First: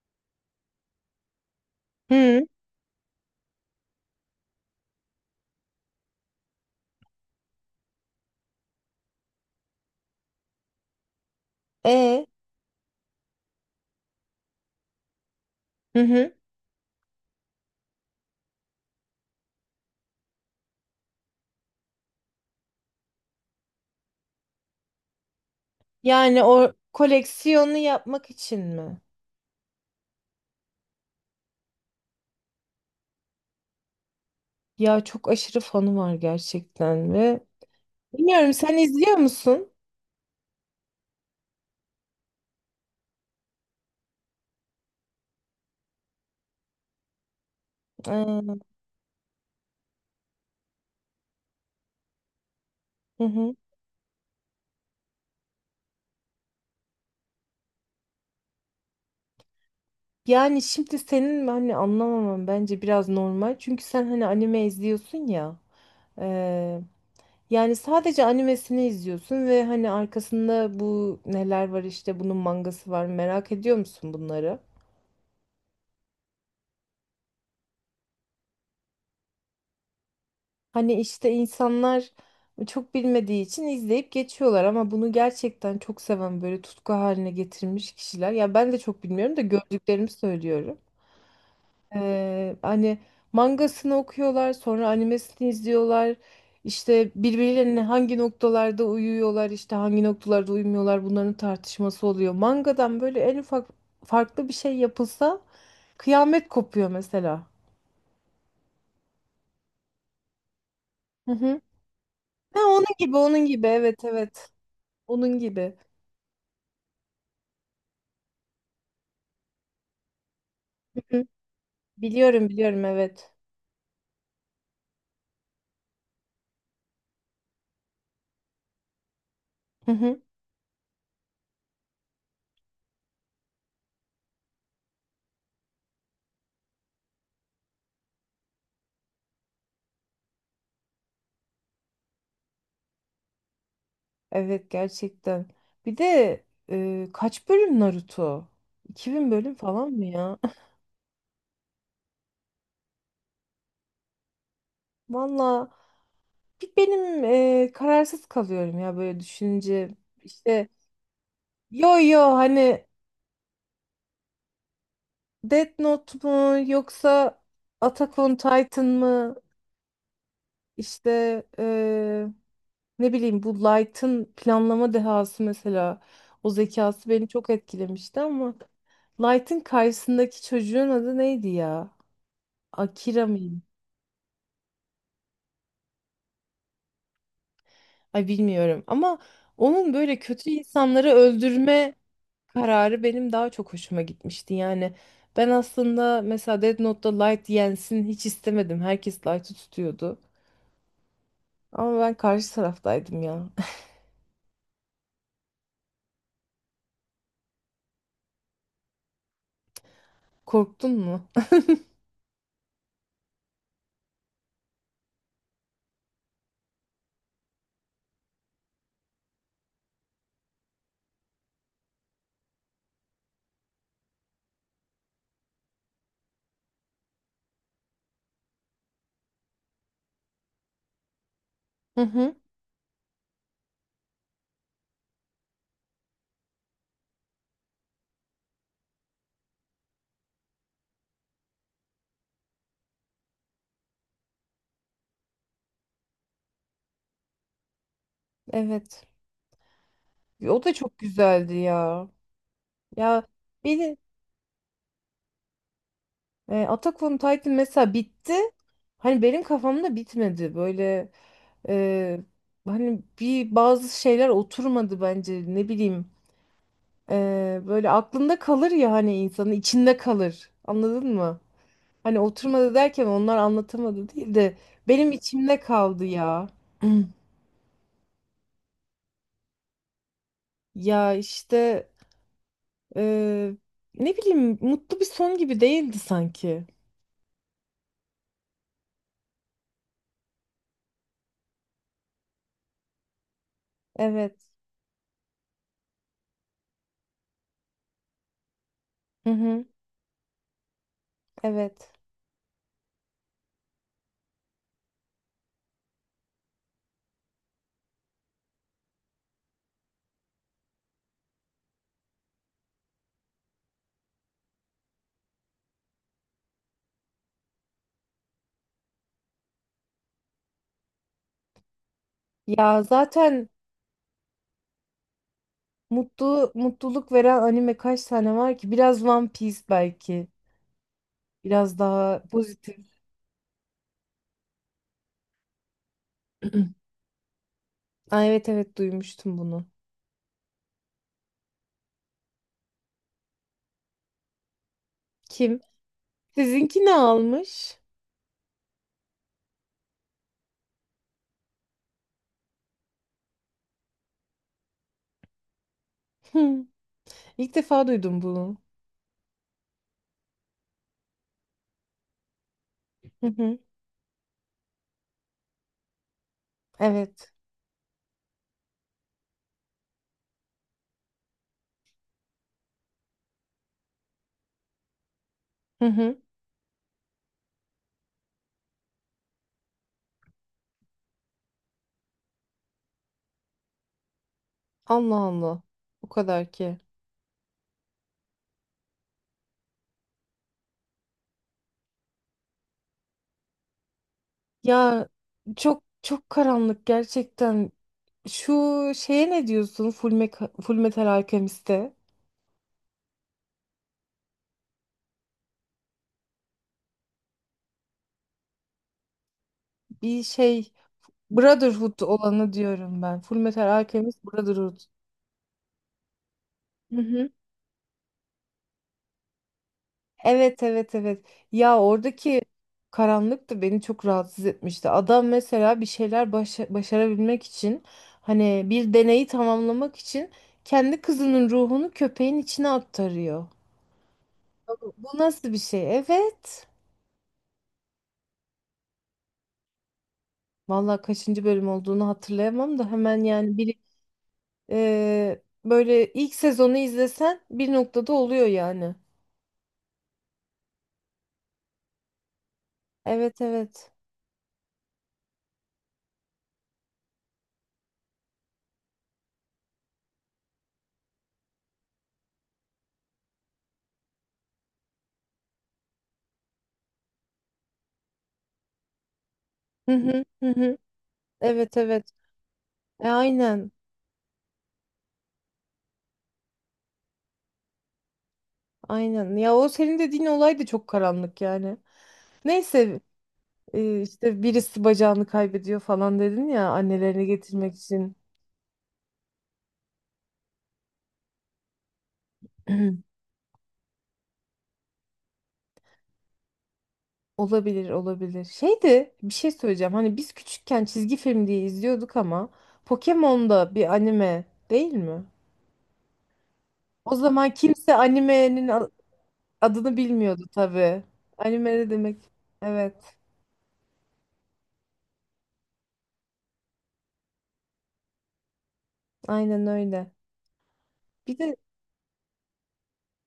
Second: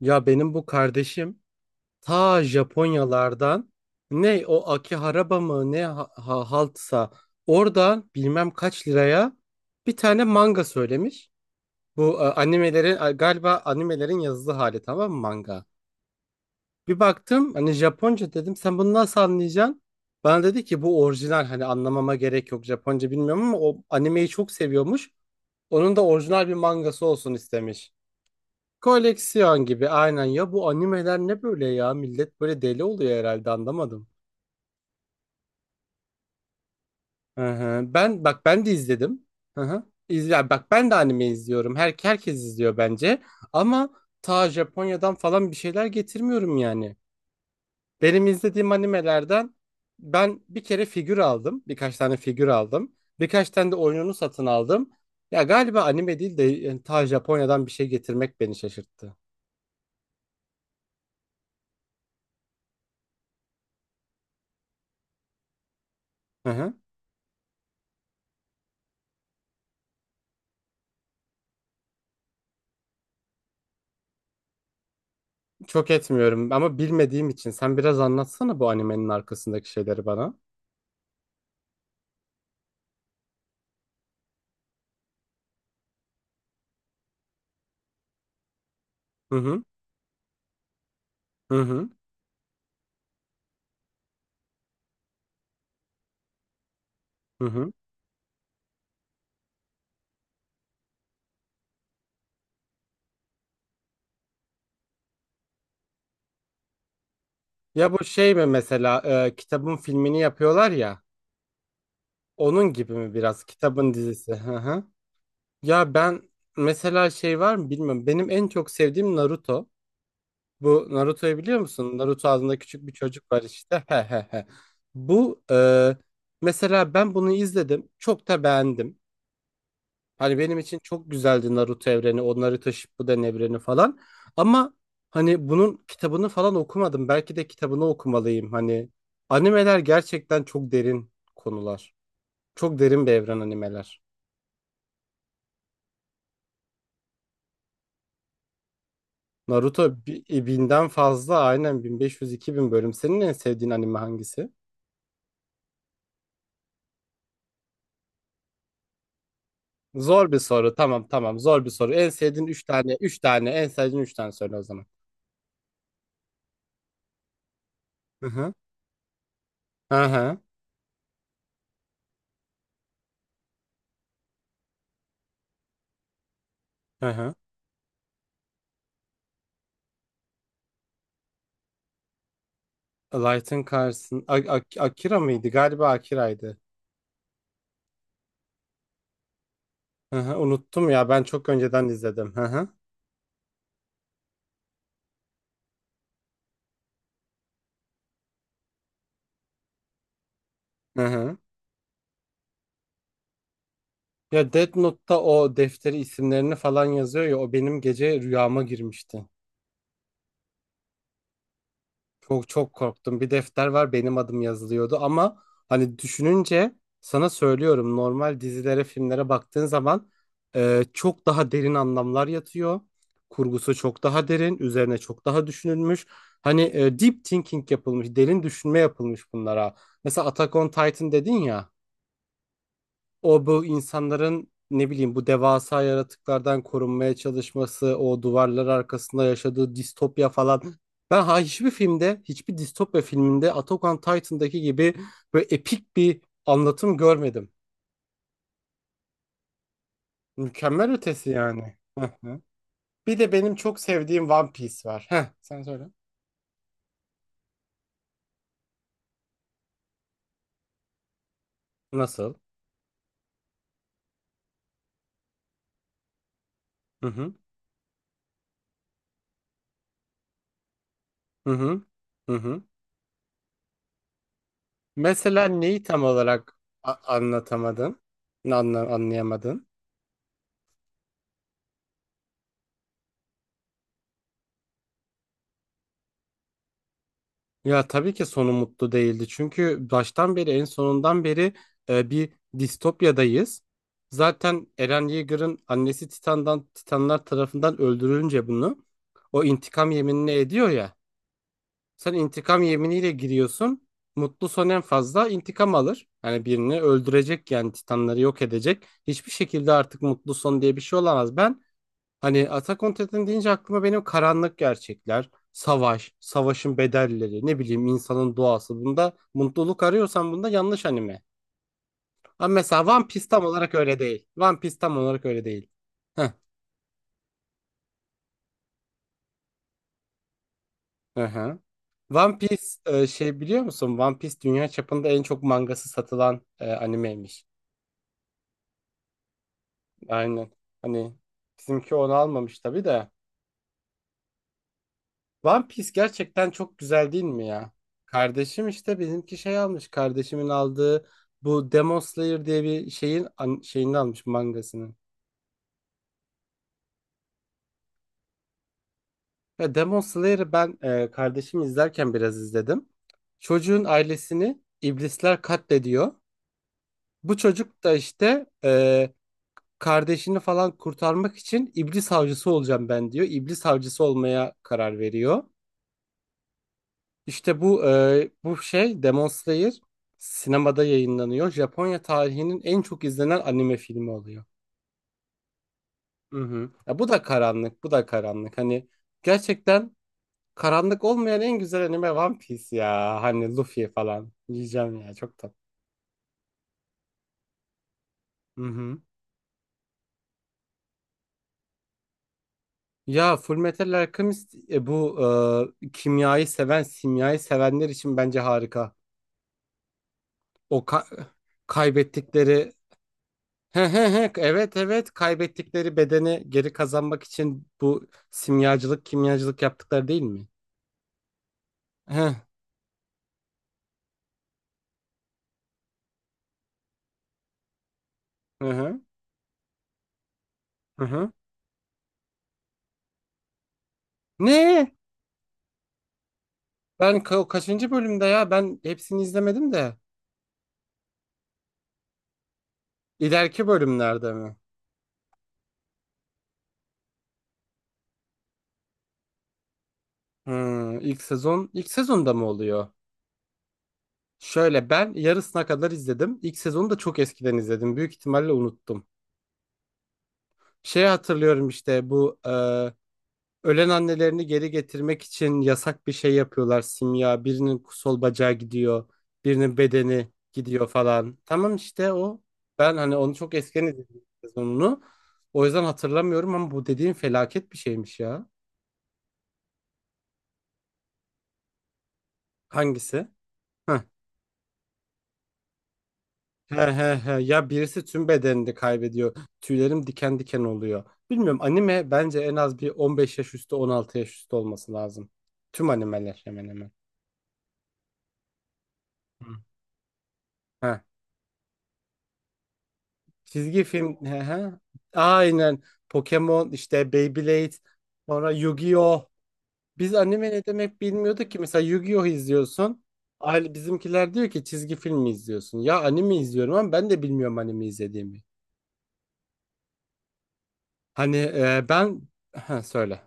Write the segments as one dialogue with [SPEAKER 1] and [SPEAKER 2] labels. [SPEAKER 1] Ya benim bu kardeşim
[SPEAKER 2] Hı.
[SPEAKER 1] ta Japonyalardan, ne o Akihabara mı ne, haltsa oradan bilmem kaç liraya bir tane manga söylemiş. Bu
[SPEAKER 2] E.
[SPEAKER 1] animelerin, galiba animelerin yazılı hali, tamam mı, manga?
[SPEAKER 2] Hı hı.
[SPEAKER 1] Bir baktım, hani Japonca, dedim sen bunu nasıl anlayacaksın? Bana dedi ki bu orijinal, hani anlamama gerek yok, Japonca bilmiyorum ama o animeyi çok seviyormuş. Onun da
[SPEAKER 2] Yani
[SPEAKER 1] orijinal bir
[SPEAKER 2] o
[SPEAKER 1] mangası olsun
[SPEAKER 2] koleksiyonu
[SPEAKER 1] istemiş.
[SPEAKER 2] yapmak için mi?
[SPEAKER 1] Koleksiyon gibi aynen ya, bu animeler ne böyle ya, millet böyle deli oluyor herhalde, anlamadım.
[SPEAKER 2] Ya çok aşırı fanı var gerçekten ve
[SPEAKER 1] Hı hı. Ben bak,
[SPEAKER 2] bilmiyorum,
[SPEAKER 1] ben de
[SPEAKER 2] sen izliyor
[SPEAKER 1] izledim. Hı
[SPEAKER 2] musun?
[SPEAKER 1] hı. İzle, bak ben de anime izliyorum. Herkes izliyor bence. Ama ta Japonya'dan falan bir şeyler getirmiyorum yani. Benim
[SPEAKER 2] Ee,
[SPEAKER 1] izlediğim animelerden ben bir kere figür aldım. Birkaç tane figür aldım.
[SPEAKER 2] hı
[SPEAKER 1] Birkaç
[SPEAKER 2] hı.
[SPEAKER 1] tane de oyununu satın aldım. Ya galiba anime değil de, yani ta Japonya'dan bir şey getirmek beni şaşırttı.
[SPEAKER 2] Yani şimdi senin hani anlamamam bence biraz normal. Çünkü sen hani anime izliyorsun ya.
[SPEAKER 1] Hı hı.
[SPEAKER 2] Ee, yani sadece animesini izliyorsun ve hani arkasında bu neler var, işte bunun mangası var, merak ediyor musun bunları?
[SPEAKER 1] Çok etmiyorum ama bilmediğim için sen biraz anlatsana bu animenin arkasındaki şeyleri bana.
[SPEAKER 2] Hani işte insanlar çok bilmediği için izleyip geçiyorlar ama bunu gerçekten çok seven, böyle tutku haline getirmiş kişiler. Ya ben de çok bilmiyorum
[SPEAKER 1] Hı
[SPEAKER 2] da
[SPEAKER 1] hı,
[SPEAKER 2] gördüklerimi söylüyorum.
[SPEAKER 1] hı hı,
[SPEAKER 2] Hani mangasını okuyorlar, sonra animesini izliyorlar. İşte
[SPEAKER 1] hı hı.
[SPEAKER 2] birbirlerine hangi noktalarda uyuyorlar, işte hangi noktalarda uyumuyorlar, bunların tartışması oluyor. Mangadan böyle en ufak farklı bir şey yapılsa kıyamet kopuyor mesela.
[SPEAKER 1] Ya bu şey mi mesela, kitabın filmini yapıyorlar ya,
[SPEAKER 2] Hı hı. Ha,
[SPEAKER 1] onun
[SPEAKER 2] onun
[SPEAKER 1] gibi mi
[SPEAKER 2] gibi,
[SPEAKER 1] biraz,
[SPEAKER 2] onun gibi,
[SPEAKER 1] kitabın
[SPEAKER 2] evet
[SPEAKER 1] dizisi?
[SPEAKER 2] evet.
[SPEAKER 1] Hı hı.
[SPEAKER 2] Onun gibi.
[SPEAKER 1] Ya ben mesela şey var mı bilmiyorum. Benim en çok sevdiğim Naruto. Bu
[SPEAKER 2] Hı.
[SPEAKER 1] Naruto'yu biliyor musun? Naruto
[SPEAKER 2] Biliyorum
[SPEAKER 1] adında
[SPEAKER 2] biliyorum,
[SPEAKER 1] küçük bir
[SPEAKER 2] evet.
[SPEAKER 1] çocuk var işte. He he he. Bu mesela ben bunu izledim. Çok da beğendim.
[SPEAKER 2] Hı hı.
[SPEAKER 1] Hani benim için çok güzeldi Naruto evreni, o Naruto Shippuden evreni falan. Ama hani bunun kitabını falan okumadım. Belki de kitabını okumalıyım. Hani animeler gerçekten çok derin konular. Çok derin bir evren animeler.
[SPEAKER 2] Evet gerçekten. Bir de kaç bölüm Naruto? 2000 bölüm falan
[SPEAKER 1] Naruto
[SPEAKER 2] mı ya?
[SPEAKER 1] 1.000'den fazla, aynen 1.500, 2.000 bölüm. Senin en sevdiğin anime hangisi?
[SPEAKER 2] Valla bir benim kararsız kalıyorum ya böyle düşününce.
[SPEAKER 1] Zor bir
[SPEAKER 2] İşte
[SPEAKER 1] soru. Tamam tamam, zor bir soru.
[SPEAKER 2] yo
[SPEAKER 1] En
[SPEAKER 2] yo,
[SPEAKER 1] sevdiğin
[SPEAKER 2] hani
[SPEAKER 1] 3 tane, 3 tane, en sevdiğin 3 tane söyle o zaman.
[SPEAKER 2] Death Note mu yoksa Attack
[SPEAKER 1] Hı
[SPEAKER 2] on
[SPEAKER 1] hı.
[SPEAKER 2] Titan mı?
[SPEAKER 1] Hı hı.
[SPEAKER 2] İşte ne bileyim, bu Light'ın planlama dehası mesela, o
[SPEAKER 1] Hı
[SPEAKER 2] zekası beni
[SPEAKER 1] hı.
[SPEAKER 2] çok etkilemişti ama Light'ın karşısındaki çocuğun adı neydi ya? Akira mıydı?
[SPEAKER 1] Light'ın karşısında Akira mıydı? Galiba Akira'ydı.
[SPEAKER 2] Ay bilmiyorum ama onun böyle
[SPEAKER 1] Hı hı,
[SPEAKER 2] kötü
[SPEAKER 1] unuttum
[SPEAKER 2] insanları
[SPEAKER 1] ya, ben çok önceden
[SPEAKER 2] öldürme
[SPEAKER 1] izledim. Hı hı.
[SPEAKER 2] kararı benim daha çok hoşuma gitmişti. Yani ben aslında mesela Death Note'da Light yensin hiç istemedim. Herkes Light'ı tutuyordu.
[SPEAKER 1] Hı hı.
[SPEAKER 2] Ama ben karşı taraftaydım ya.
[SPEAKER 1] Ya Death Note'ta o defteri, isimlerini falan yazıyor ya, o benim gece rüyama girmişti.
[SPEAKER 2] Korktun mu?
[SPEAKER 1] Çok çok korktum. Bir defter var, benim adım yazılıyordu ama hani düşününce sana söylüyorum, normal dizilere, filmlere baktığın zaman çok daha derin anlamlar yatıyor. Kurgusu çok daha derin, üzerine çok daha düşünülmüş. Hani deep thinking yapılmış, derin düşünme yapılmış bunlara. Mesela Attack on Titan dedin ya.
[SPEAKER 2] Hı hı.
[SPEAKER 1] O, bu insanların, ne bileyim, bu devasa yaratıklardan korunmaya çalışması, o duvarlar arkasında yaşadığı distopya falan. Ben ha hiçbir filmde, hiçbir distopya filminde Attack on Titan'daki gibi böyle epik bir anlatım görmedim.
[SPEAKER 2] Evet. O da
[SPEAKER 1] Mükemmel
[SPEAKER 2] çok
[SPEAKER 1] ötesi
[SPEAKER 2] güzeldi
[SPEAKER 1] yani.
[SPEAKER 2] ya.
[SPEAKER 1] Hı hı. Bir
[SPEAKER 2] Ya
[SPEAKER 1] de benim çok
[SPEAKER 2] beni
[SPEAKER 1] sevdiğim One Piece var. Heh, sen söyle.
[SPEAKER 2] Attack on Titan mesela bitti. Hani benim kafamda bitmedi. Böyle e,
[SPEAKER 1] Nasıl?
[SPEAKER 2] hani bir, bazı şeyler oturmadı bence. Ne bileyim.
[SPEAKER 1] Hı hı.
[SPEAKER 2] E, böyle aklında kalır ya, hani insanın içinde kalır. Anladın mı?
[SPEAKER 1] Hı hı.
[SPEAKER 2] Hani
[SPEAKER 1] Hı hı.
[SPEAKER 2] oturmadı derken onlar anlatamadı değil de benim
[SPEAKER 1] Mesela
[SPEAKER 2] içimde
[SPEAKER 1] neyi tam
[SPEAKER 2] kaldı ya.
[SPEAKER 1] olarak anlatamadın? Anlayamadın?
[SPEAKER 2] Ya işte e, ne bileyim, mutlu bir son gibi değildi sanki.
[SPEAKER 1] Ya tabii ki sonu mutlu değildi. Çünkü baştan beri, en sonundan beri bir distopyadayız.
[SPEAKER 2] Evet.
[SPEAKER 1] Zaten Eren Yeager'ın annesi Titanlar tarafından öldürülünce bunu
[SPEAKER 2] Hı
[SPEAKER 1] o
[SPEAKER 2] hı.
[SPEAKER 1] intikam yeminini ediyor ya.
[SPEAKER 2] Evet.
[SPEAKER 1] Sen intikam yeminiyle giriyorsun. Mutlu son en fazla intikam alır. Yani birini öldürecek, yani Titanları yok edecek. Hiçbir şekilde artık mutlu son diye bir şey olamaz. Ben hani Attack on Titan deyince aklıma benim karanlık gerçekler, savaş, savaşın bedelleri, ne bileyim, insanın doğası. Bunda mutluluk arıyorsan bunda yanlış anime. Ama
[SPEAKER 2] Ya
[SPEAKER 1] mesela One Piece tam
[SPEAKER 2] zaten
[SPEAKER 1] olarak öyle değil. One Piece tam olarak öyle değil. Heh,
[SPEAKER 2] mutlu, mutluluk veren anime kaç tane var ki? Biraz One Piece belki.
[SPEAKER 1] hı hı.
[SPEAKER 2] Biraz daha
[SPEAKER 1] One Piece,
[SPEAKER 2] pozitif.
[SPEAKER 1] şey biliyor musun? One Piece dünya çapında en çok mangası satılan animeymiş.
[SPEAKER 2] Aa, evet evet, duymuştum bunu.
[SPEAKER 1] Aynen. Hani bizimki onu almamış tabii de.
[SPEAKER 2] Kim?
[SPEAKER 1] One Piece gerçekten çok
[SPEAKER 2] Sizinki ne
[SPEAKER 1] güzel değil mi ya?
[SPEAKER 2] almış?
[SPEAKER 1] Kardeşim işte bizimki şey almış. Kardeşimin aldığı bu Demon Slayer diye bir şeyin şeyini almış, mangasını.
[SPEAKER 2] Hı, İlk defa duydum bunu.
[SPEAKER 1] Ya Demon Slayer'ı ben, kardeşim izlerken biraz izledim.
[SPEAKER 2] Hı hı.
[SPEAKER 1] Çocuğun ailesini iblisler katlediyor.
[SPEAKER 2] Evet.
[SPEAKER 1] Bu çocuk da işte kardeşini falan kurtarmak için iblis avcısı olacağım ben diyor. İblis avcısı olmaya karar veriyor.
[SPEAKER 2] Hı hı.
[SPEAKER 1] İşte bu şey Demon Slayer sinemada yayınlanıyor. Japonya tarihinin en çok izlenen anime filmi oluyor.
[SPEAKER 2] Allah Allah. O
[SPEAKER 1] Hı
[SPEAKER 2] kadar
[SPEAKER 1] hı.
[SPEAKER 2] ki.
[SPEAKER 1] Ya bu da karanlık, bu da karanlık. Hani gerçekten karanlık olmayan en güzel anime One Piece ya. Hani Luffy falan diyeceğim
[SPEAKER 2] Ya
[SPEAKER 1] ya, çok tatlı.
[SPEAKER 2] çok çok karanlık gerçekten.
[SPEAKER 1] Hı
[SPEAKER 2] Şu
[SPEAKER 1] hı.
[SPEAKER 2] şeye ne diyorsun? Full, Full Metal Alchemist'te
[SPEAKER 1] Ya Fullmetal Alchemist, bu kimyayı seven, simyayı sevenler için bence harika.
[SPEAKER 2] bir şey,
[SPEAKER 1] O ka-
[SPEAKER 2] Brotherhood olanı
[SPEAKER 1] kaybettikleri,
[SPEAKER 2] diyorum ben. Fullmetal
[SPEAKER 1] he he
[SPEAKER 2] Alchemist
[SPEAKER 1] he.
[SPEAKER 2] Brotherhood.
[SPEAKER 1] Evet evet, kaybettikleri bedeni geri
[SPEAKER 2] Hı
[SPEAKER 1] kazanmak
[SPEAKER 2] hı.
[SPEAKER 1] için bu simyacılık, kimyacılık yaptıkları değil mi?
[SPEAKER 2] Evet evet evet. Ya
[SPEAKER 1] He.
[SPEAKER 2] oradaki karanlık da beni çok rahatsız etmişti. Adam mesela bir şeyler başarabilmek için, hani
[SPEAKER 1] Hı
[SPEAKER 2] bir
[SPEAKER 1] hı.
[SPEAKER 2] deneyi tamamlamak için kendi
[SPEAKER 1] Hı hı.
[SPEAKER 2] kızının ruhunu köpeğin içine aktarıyor. Bu
[SPEAKER 1] Ne?
[SPEAKER 2] bu nasıl bir şey? Evet.
[SPEAKER 1] Ben kaçıncı bölümde ya? Ben hepsini izlemedim de.
[SPEAKER 2] Vallahi kaçıncı bölüm olduğunu hatırlayamam da hemen, yani
[SPEAKER 1] İleriki
[SPEAKER 2] bir
[SPEAKER 1] bölümlerde mi?
[SPEAKER 2] böyle ilk sezonu izlesen bir noktada oluyor yani.
[SPEAKER 1] Hı, ilk sezonda mı oluyor?
[SPEAKER 2] Evet evet.
[SPEAKER 1] Şöyle, ben yarısına kadar izledim. İlk sezonu da çok eskiden izledim. Büyük ihtimalle unuttum. Şey hatırlıyorum, işte bu ölen annelerini geri getirmek için yasak bir şey yapıyorlar, simya. Birinin sol bacağı gidiyor, birinin
[SPEAKER 2] Hı hı
[SPEAKER 1] bedeni
[SPEAKER 2] hı hı.
[SPEAKER 1] gidiyor falan. Tamam,
[SPEAKER 2] Evet evet.
[SPEAKER 1] işte o. Ben
[SPEAKER 2] E,
[SPEAKER 1] hani onu çok
[SPEAKER 2] aynen.
[SPEAKER 1] eskiden izledim sezonunu. O yüzden hatırlamıyorum ama bu dediğin felaket bir şeymiş ya.
[SPEAKER 2] Aynen. Ya o senin dediğin olay da çok karanlık yani. Neyse
[SPEAKER 1] Hangisi? Heh.
[SPEAKER 2] işte birisi bacağını kaybediyor falan dedin ya,
[SPEAKER 1] He he
[SPEAKER 2] annelerini
[SPEAKER 1] he. Ya
[SPEAKER 2] getirmek
[SPEAKER 1] birisi
[SPEAKER 2] için.
[SPEAKER 1] tüm bedenini kaybediyor. Tüylerim diken diken oluyor. Bilmiyorum, anime bence en az bir 15 yaş üstü, 16 yaş üstü olması lazım. Tüm animeler hemen hemen.
[SPEAKER 2] Olabilir olabilir. Şeydi, bir şey
[SPEAKER 1] Hı.
[SPEAKER 2] söyleyeceğim. Hani biz küçükken
[SPEAKER 1] He,
[SPEAKER 2] çizgi film diye izliyorduk ama Pokemon da
[SPEAKER 1] çizgi
[SPEAKER 2] bir
[SPEAKER 1] film.
[SPEAKER 2] anime
[SPEAKER 1] He he.
[SPEAKER 2] değil mi?
[SPEAKER 1] Aynen. Pokemon, işte
[SPEAKER 2] O zaman
[SPEAKER 1] Beyblade.
[SPEAKER 2] kimse
[SPEAKER 1] Sonra
[SPEAKER 2] animenin
[SPEAKER 1] Yu-Gi-Oh.
[SPEAKER 2] adını
[SPEAKER 1] Biz
[SPEAKER 2] bilmiyordu
[SPEAKER 1] anime ne demek
[SPEAKER 2] tabii.
[SPEAKER 1] bilmiyorduk ki.
[SPEAKER 2] Anime
[SPEAKER 1] Mesela
[SPEAKER 2] ne demek?
[SPEAKER 1] Yu-Gi-Oh izliyorsun.
[SPEAKER 2] Evet.
[SPEAKER 1] Aile, bizimkiler diyor ki çizgi film mi izliyorsun? Ya anime izliyorum ama ben de bilmiyorum anime izlediğimi.
[SPEAKER 2] Aynen öyle.
[SPEAKER 1] Hani
[SPEAKER 2] Bir de
[SPEAKER 1] ben. Ha, söyle.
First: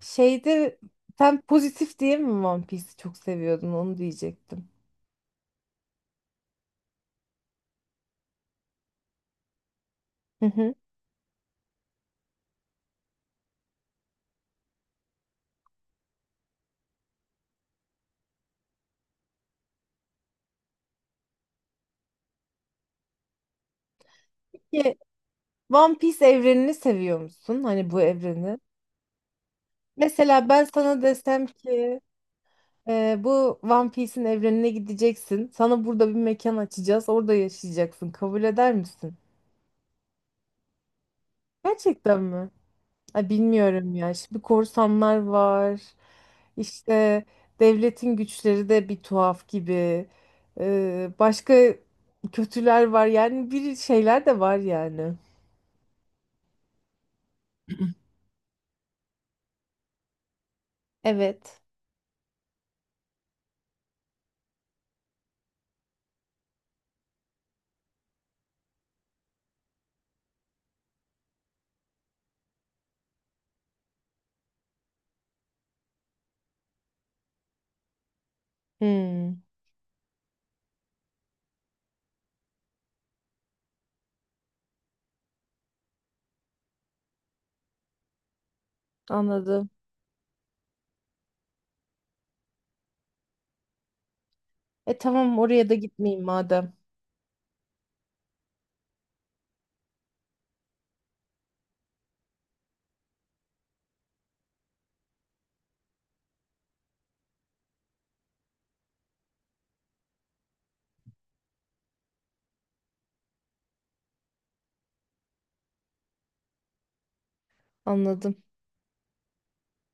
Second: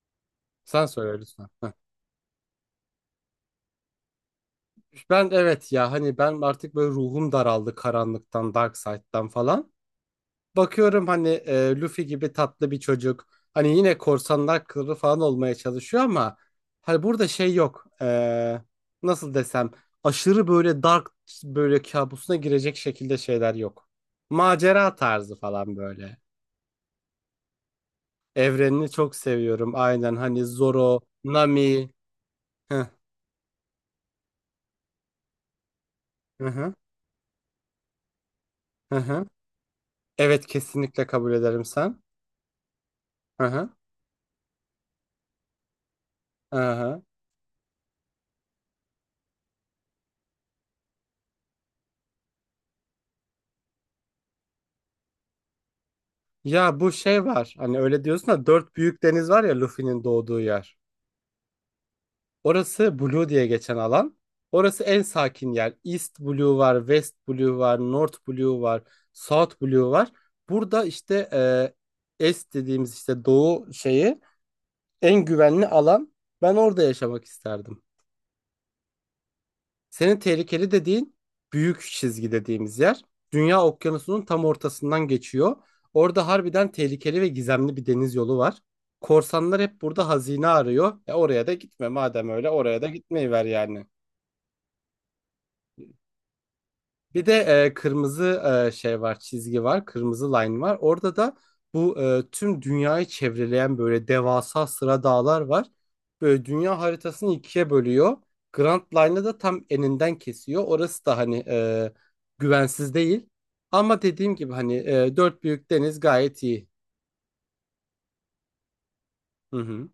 [SPEAKER 2] şeyde
[SPEAKER 1] Sen söyle
[SPEAKER 2] sen
[SPEAKER 1] lütfen. Heh.
[SPEAKER 2] pozitif diye mi One Piece'i çok seviyordun onu diyecektim.
[SPEAKER 1] Ben evet ya, hani ben artık böyle ruhum daraldı karanlıktan, Dark Side'dan falan.
[SPEAKER 2] Hı hı.
[SPEAKER 1] Bakıyorum hani Luffy gibi tatlı bir çocuk. Hani yine korsanlar kralı falan olmaya çalışıyor ama hani burada şey yok. E, nasıl desem, aşırı böyle dark, böyle kabusuna girecek şekilde şeyler yok. Macera
[SPEAKER 2] Ki
[SPEAKER 1] tarzı falan
[SPEAKER 2] One
[SPEAKER 1] böyle.
[SPEAKER 2] Piece evrenini seviyor musun? Hani bu evreni.
[SPEAKER 1] Evrenini çok seviyorum. Aynen, hani
[SPEAKER 2] Mesela ben
[SPEAKER 1] Zoro,
[SPEAKER 2] sana desem
[SPEAKER 1] Nami.
[SPEAKER 2] ki
[SPEAKER 1] Hı
[SPEAKER 2] bu One Piece'in evrenine gideceksin. Sana burada bir
[SPEAKER 1] hı
[SPEAKER 2] mekan
[SPEAKER 1] hı.
[SPEAKER 2] açacağız. Orada yaşayacaksın. Kabul eder
[SPEAKER 1] Hı
[SPEAKER 2] misin?
[SPEAKER 1] hı. Evet, kesinlikle kabul ederim sen.
[SPEAKER 2] Gerçekten mi? Ay
[SPEAKER 1] Hı hı.
[SPEAKER 2] bilmiyorum ya. Şimdi korsanlar var.
[SPEAKER 1] Hı hı.
[SPEAKER 2] İşte devletin güçleri de bir tuhaf gibi. Başka kötüler var. Yani bir şeyler de var yani.
[SPEAKER 1] Ya bu şey var. Hani öyle diyorsun da, dört büyük deniz var ya, Luffy'nin doğduğu yer.
[SPEAKER 2] Evet.
[SPEAKER 1] Orası Blue diye geçen alan. Orası en sakin yer. East Blue var, West Blue var, North Blue var, South Blue var. Burada işte Est dediğimiz, işte doğu şeyi, en güvenli alan. Ben orada yaşamak isterdim.
[SPEAKER 2] Hmm,
[SPEAKER 1] Senin tehlikeli dediğin büyük çizgi dediğimiz yer. Dünya okyanusunun tam ortasından geçiyor. Orada harbiden tehlikeli ve gizemli bir deniz yolu var. Korsanlar
[SPEAKER 2] anladım.
[SPEAKER 1] hep burada hazine arıyor. E, oraya da gitme madem, öyle oraya da gitmeyiver yani.
[SPEAKER 2] E tamam, oraya da gitmeyeyim madem.
[SPEAKER 1] Bir de kırmızı, şey var, çizgi var, kırmızı line var. Orada da bu tüm dünyayı çevreleyen böyle devasa sıra dağlar var. Böyle dünya haritasını ikiye bölüyor. Grand Line'ı da tam eninden kesiyor. Orası da hani güvensiz değil. Ama dediğim gibi hani dört büyük deniz gayet iyi.
[SPEAKER 2] Anladım.
[SPEAKER 1] Hı hı.